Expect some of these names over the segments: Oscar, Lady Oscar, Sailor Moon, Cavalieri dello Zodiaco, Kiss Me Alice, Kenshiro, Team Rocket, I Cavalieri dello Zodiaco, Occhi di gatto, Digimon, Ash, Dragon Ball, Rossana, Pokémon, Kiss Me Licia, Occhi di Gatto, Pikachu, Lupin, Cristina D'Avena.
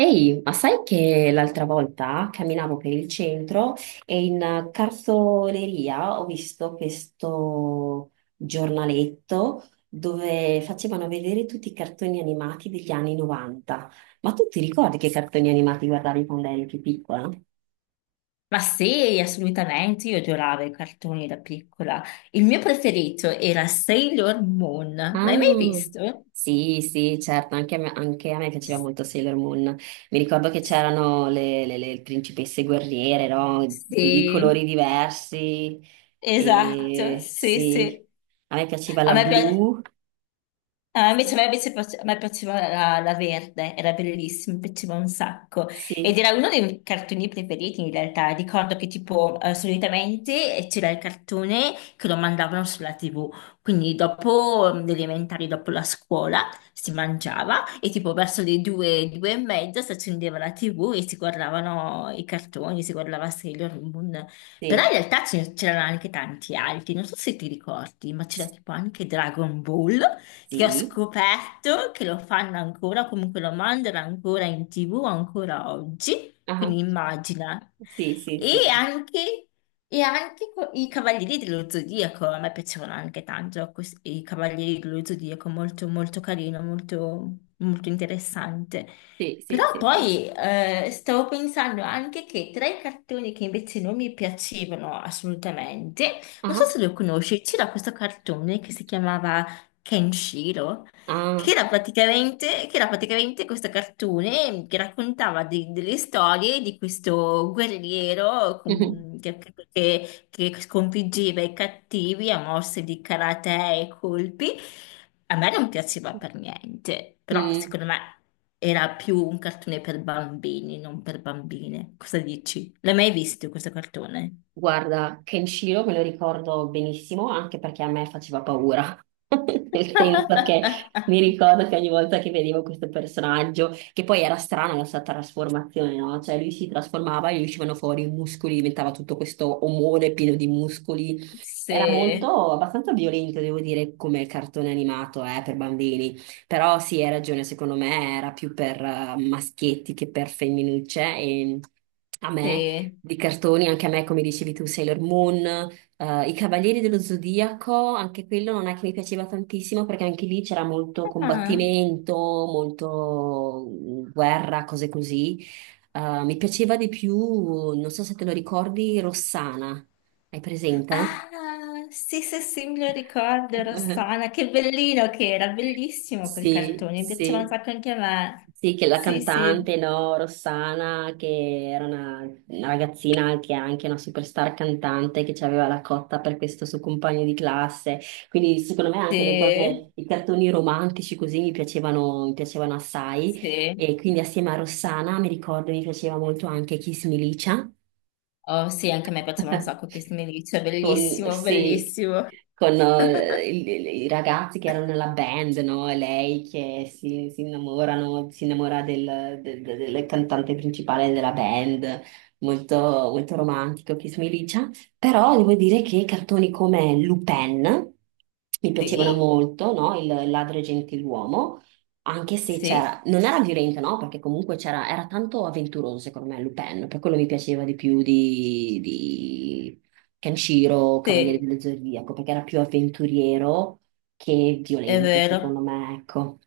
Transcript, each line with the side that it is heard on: right: Ehi, ma sai che l'altra volta camminavo per il centro e in cartoleria ho visto questo giornaletto dove facevano vedere tutti i cartoni animati degli anni 90. Ma tu ti ricordi che cartoni animati guardavi quando eri più piccola?
left: Ma sì, assolutamente, io adoravo i cartoni da piccola. Il mio preferito era Sailor Moon.
right: Ah,
left: L'hai mai visto?
right: sì, sì, certo, anche a me piaceva
left: S-
right: molto Sailor Moon. Mi ricordo che
left: s-
right: c'erano le principesse guerriere, no? Di colori
left: Sì,
right: diversi.
left: esatto,
right: E
left: sì,
right: sì,
left: sì.
right: a me piaceva
left: A
right: la
left: me piace.
right: blu.
left: Ah, invece a
right: Sì.
left: me, invece a me piaceva la verde, era bellissima, mi piaceva un sacco. Ed
right: Sì,
left: era uno dei miei cartoni preferiti in realtà. Ricordo che tipo solitamente c'era il cartone che lo mandavano sulla TV, quindi dopo le elementari, dopo la scuola, si mangiava e tipo verso le due, due e mezza si accendeva la TV e si guardavano i cartoni, si guardava Sailor Moon. Però in
right: sì,
left: realtà c'erano anche tanti altri, non so se ti ricordi, ma c'era tipo anche Dragon Ball che ho
right: sì.
left: scoperto che lo fanno ancora, comunque lo mandano ancora in TV ancora oggi,
right: Ah,
left: quindi immagina.
right: sì, sì,
left: E
right: sì.
left: anche, e anche i Cavalieri dello Zodiaco, a me piacevano anche tanto i Cavalieri dello Zodiaco, molto molto carino, molto, molto interessante.
right: Sì, sì,
left: Però
right: sì, sì.
left: poi stavo pensando anche che tra i cartoni che invece non mi piacevano assolutamente, non so
right: Ah,
left: se lo conosci, c'era questo cartone che si chiamava Kenshiro,
right: ah.
left: che era praticamente questo cartone che raccontava delle storie di questo guerriero che sconfiggeva i cattivi a mosse di karate e colpi. A me non piaceva per niente, però
right: Mm.
left: secondo me era più un cartone per bambini, non per bambine. Cosa dici? L'hai mai visto questo cartone?
right: Guarda, Kenshiro me lo ricordo benissimo, anche perché a me faceva paura. Nel senso che mi ricordo che ogni volta che vedevo questo personaggio, che poi era strana la sua trasformazione, no? Cioè lui si trasformava e gli uscivano fuori i muscoli, diventava tutto questo omone pieno di muscoli. Era
left: Sì,
right: molto, abbastanza violento, devo dire, come cartone animato, per bambini. Però sì, hai ragione, secondo me era più per maschietti che per femminucce e... A me
left: sì.
right: di cartoni, anche a me, come dicevi tu, Sailor Moon, I Cavalieri dello Zodiaco, anche quello non è che mi piaceva tantissimo perché anche lì c'era molto
left: Ah.
right: combattimento, molto guerra, cose così. Mi piaceva di più, non so se te lo ricordi, Rossana. Hai presente?
left: Ah, sì, sì, sì, me lo ricordo, Rossana, che bellino che era, bellissimo quel
right: Sì,
left: cartone, mi piaceva un
right: sì.
left: sacco anche a me.
right: Sì, che la
left: Sì, sì,
right: cantante, no, Rossana, che era una ragazzina che è anche una superstar cantante, che ci aveva la cotta per questo suo compagno di classe. Quindi secondo me anche le
left: sì,
right: cose, i cartoni romantici così mi piacevano assai.
left: sì.
right: E quindi assieme a Rossana mi ricordo mi piaceva molto anche Kiss Me Licia.
left: Oh, sì, anche a me piaceva un sacco Kiss Me Alice,
right: Con,
left: bellissimo,
right: sì,
left: bellissimo.
right: con i ragazzi che erano nella band, no? E lei che si innamora del cantante principale della band, molto, molto romantico, Kiss Me Licia. Però devo dire che cartoni come Lupin mi piacevano
left: Sì,
right: molto, no? Il ladro e gentiluomo. Anche se
left: sì,
right: c'era, non era violento, no? Perché comunque c'era, era tanto avventuroso, secondo me, Lupin, per quello mi piaceva di più di Kenshiro, Cavaliere
left: sì,
right: dello Zodiaco, perché era più avventuriero che
left: è
right: violento, secondo
left: vero.
right: me, ecco.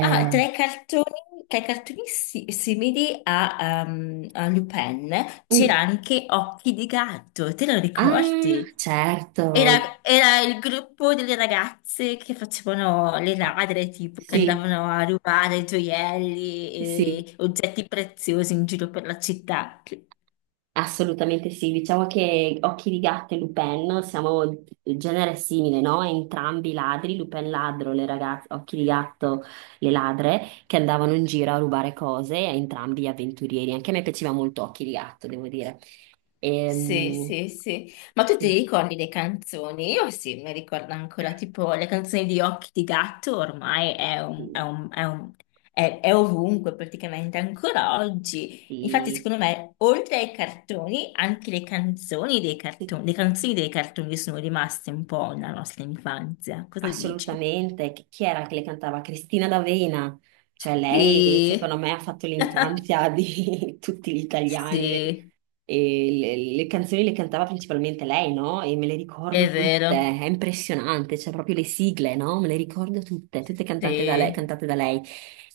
left: Ah, tra i cartoni, tra i cartoni simili a, a Lupin
right: uh,
left: c'era anche Occhi di gatto, te lo
right: ah,
left: ricordi?
right: certo,
left: Era il gruppo delle ragazze che facevano le ladre, tipo, che
right: sì,
left: andavano a rubare gioielli
right: sì.
left: e oggetti preziosi in giro per la città.
right: Assolutamente sì, diciamo che Occhi di Gatto e Lupin siamo genere simile, no? Entrambi ladri, Lupin ladro, le ragazze, Occhi di Gatto le ladre che andavano in giro a rubare cose, e entrambi avventurieri. Anche a me piaceva molto Occhi di Gatto, devo dire.
left: Sì,
right: Ehm,
left: sì, sì. Ma tu ti
right: sì,
left: ricordi le canzoni? Io sì, mi ricordo ancora, tipo le canzoni di Occhi di Gatto ormai è, un- è
right: sì,
left: un- è un- è ovunque praticamente, ancora oggi. Infatti, secondo me, oltre ai cartoni, anche le canzoni dei
right: sì,
left: cartoni, le canzoni dei cartoni sono rimaste un po' nella nostra infanzia. Cosa dici?
right: assolutamente. Chi era che le cantava? Cristina D'Avena. Cioè lei, secondo
left: Sì.
right: me, ha fatto l'infanzia di tutti gli italiani.
left: Sì,
right: E le canzoni le cantava principalmente lei, no? E me le
left: è
right: ricordo tutte,
left: vero.
right: è impressionante, cioè proprio le sigle, no? Me le ricordo tutte, tutte cantate da lei,
left: Sì.
right: cantate da lei.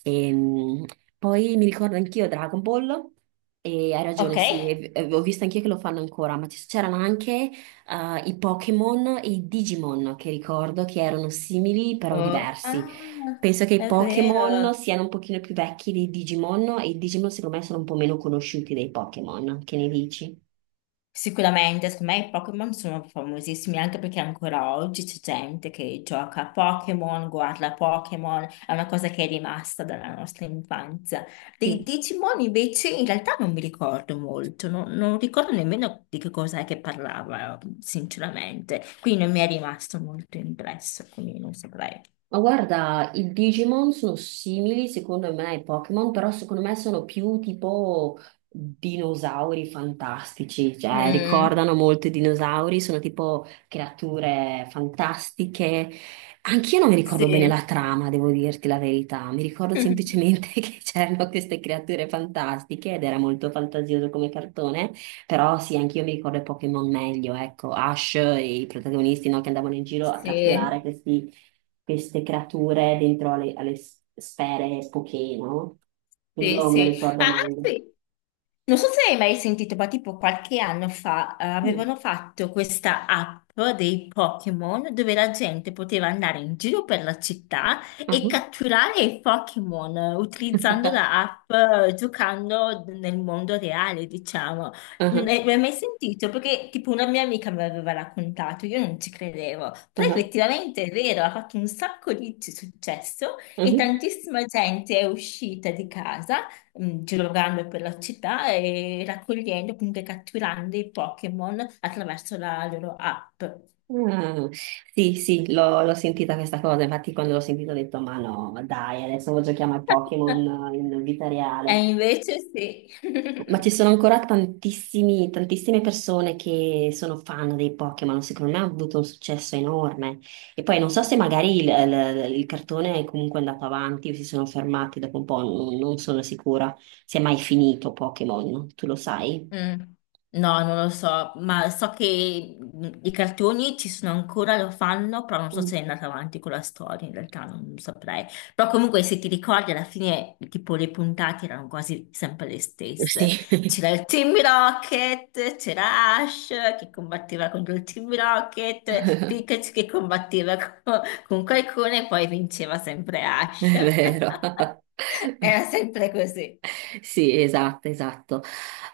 right: Ehm, poi mi ricordo anch'io Dragon Ball, e hai
left: Ok?
right: ragione, sì, e ho visto anch'io che lo fanno ancora, ma c'erano anche i Pokémon e i Digimon, che ricordo che erano simili però
left: Oh,
right: diversi.
left: ah,
right: Penso che i
left: è
right: Pokémon
left: vero.
right: siano un pochino più vecchi dei Digimon e i Digimon secondo me sono un po' meno conosciuti dei Pokémon, che ne dici?
left: Sicuramente, secondo me i Pokémon sono famosissimi anche perché ancora oggi c'è gente che gioca a Pokémon, guarda a Pokémon, è una cosa che è rimasta dalla nostra infanzia. Dei
right: Sì.
left: Digimon invece in realtà non mi ricordo molto, non ricordo nemmeno di che cosa è che parlava, sinceramente. Quindi non mi è rimasto molto impresso, quindi non saprei.
right: Ma guarda, i Digimon sono simili secondo me ai Pokémon, però secondo me sono più tipo dinosauri fantastici, cioè
left: Mm,
right: ricordano molto i dinosauri, sono tipo creature fantastiche. Anch'io non mi ricordo bene
left: sì.
right: la trama, devo dirti la verità, mi ricordo semplicemente che c'erano queste creature fantastiche ed era molto fantasioso come cartone, però sì, anch'io mi ricordo i Pokémon meglio, ecco, Ash e i protagonisti no, che andavano in giro a
left: Sì,
right: catturare questi queste creature dentro alle sfere poche, no?
left: sì,
right: Quello me lo
left: sì.
right: ricordo
left: Ah, ah,
right: meglio.
left: sì. Non so se hai mai sentito, ma tipo qualche anno fa,
right: Mm.
left: avevano fatto questa app dei Pokémon dove la gente poteva andare in giro per la città
right: Ah.
left: e catturare i Pokémon utilizzando la app, giocando nel mondo reale, diciamo. Non
right: Ah.
left: hai mai sentito? Perché tipo una mia amica me l'aveva raccontato, io non ci credevo.
right: Ah.
left: Però
right: Ah.
left: effettivamente è vero, ha fatto un sacco di successo e tantissima gente è uscita di casa girando per la città e raccogliendo, comunque catturando i Pokémon attraverso la loro app.
right: Sì, sì, l'ho sentita questa cosa, infatti quando l'ho sentita ho detto ma no, ma dai, adesso lo giochiamo ai Pokémon in vita
left: E
right: reale.
left: invece sì.
right: Ma ci sono ancora tantissime persone che sono fan dei Pokémon, secondo me ha avuto un successo enorme. E poi non so se magari il cartone è comunque andato avanti o si sono fermati dopo un po', non sono sicura se è mai finito Pokémon, tu lo sai?
left: Mm. No, non lo so, ma so che i cartoni ci sono ancora, lo fanno, però non so se
right: Mm.
left: è andata avanti con la storia, in realtà non saprei. Però comunque se ti ricordi alla fine tipo le puntate erano quasi sempre le stesse.
right: Sì.
left: C'era il Team Rocket, c'era Ash che combatteva contro il Team Rocket, Pikachu che combatteva co- con qualcuno e poi vinceva sempre Ash.
right: È vero.
left: Era sempre così.
right: Sì, esatto, esatto.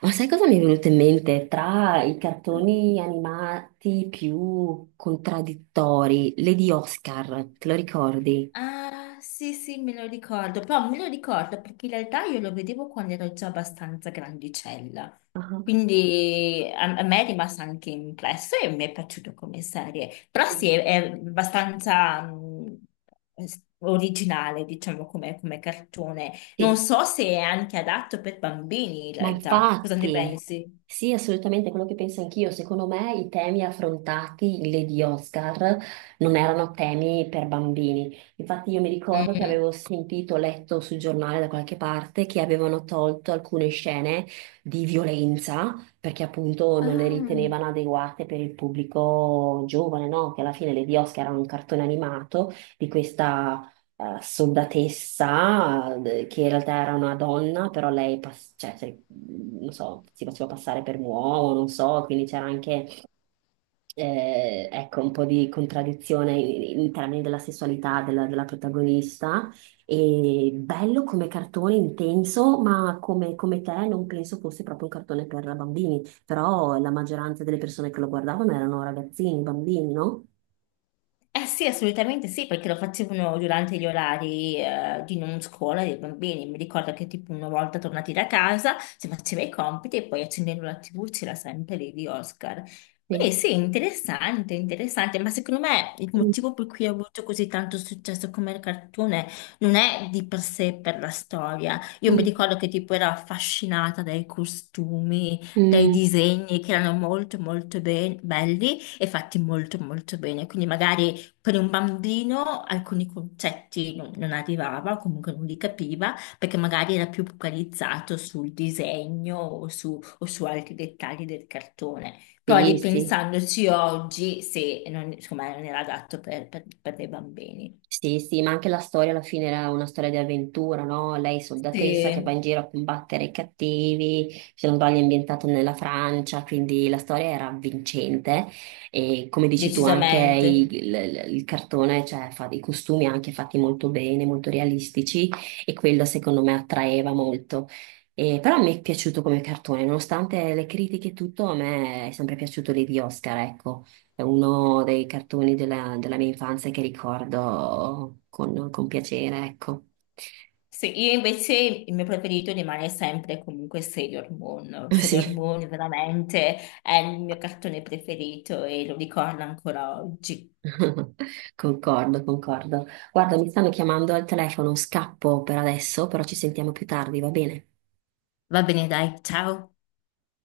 right: Ma sai cosa mi è venuto in mente? Tra i cartoni animati più contraddittori, Lady Oscar, te lo ricordi?
left: Ah, sì, sì, me lo ricordo, però me lo ricordo perché in realtà io lo vedevo quando ero già abbastanza grandicella,
right: Ah,
left: quindi a me è rimasto anche impresso e mi è piaciuto come serie, però sì,
right: sì.
left: è abbastanza originale, diciamo, come, come cartone. Non
right: Sì.
left: so se è anche adatto per bambini in
right: Ma
left: realtà, cosa ne
right: infatti,
left: pensi?
right: sì, assolutamente quello che penso anch'io. Secondo me i temi affrontati le di Oscar non erano temi per bambini. Infatti io mi ricordo che
left: Mm.
right: avevo sentito, letto sul giornale da qualche parte che avevano tolto alcune scene di violenza perché appunto non le
left: Ah.
right: ritenevano adeguate per il pubblico giovane, no? Che alla fine le di Oscar era un cartone animato di questa soldatessa, che in realtà era una donna, però lei, cioè, non so, si faceva passare per un uomo, non so, quindi c'era anche, ecco, un po' di contraddizione in termini della, sessualità della protagonista. E bello come cartone, intenso, ma come te non penso fosse proprio un cartone per bambini, però la maggioranza delle persone che lo guardavano erano ragazzini, bambini, no?
left: Eh sì, assolutamente sì, perché lo facevano durante gli orari di non scuola dei bambini. Mi ricordo che tipo una volta tornati da casa si faceva i compiti e poi accendendo la TV c'era sempre lì di Oscar. Quindi
right: Sì.
left: sì, interessante, interessante, ma secondo me il
right: Mm,
left: motivo per cui ha avuto così tanto successo come il cartone non è di per sé per la storia. Io mi
right: mm,
left: ricordo che tipo ero affascinata dai costumi, dai
right: mm.
left: disegni che erano molto molto belli e fatti molto molto bene. Quindi magari per un bambino alcuni concetti non arrivava, comunque non li capiva, perché magari era più focalizzato sul disegno o su altri dettagli del cartone. Però
right: Sì, sì,
left: ripensandoci oggi, sì, non, insomma, non era adatto per dei bambini.
right: sì, sì, ma anche la storia alla fine era una storia di avventura, no? Lei soldatessa che va in
left: Sì,
right: giro a combattere i cattivi, se non sbaglio è ambientata nella Francia, quindi la storia era avvincente e come dici tu anche
left: decisamente.
right: il cartone, cioè fa dei costumi anche fatti molto bene, molto realistici e quello secondo me attraeva molto. E, però mi è piaciuto come cartone, nonostante le critiche e tutto, a me è sempre piaciuto lì di Oscar, ecco. È uno dei cartoni della mia infanzia che ricordo con piacere, ecco.
left: Sì, io invece il mio preferito rimane sempre comunque Sailor Moon. Sailor
right: Sì,
left: Moon veramente è il mio cartone preferito e lo ricordo ancora oggi.
right: concordo, concordo. Guarda, mi stanno chiamando al telefono, scappo per adesso, però ci sentiamo più tardi, va bene?
left: Va bene, dai, ciao.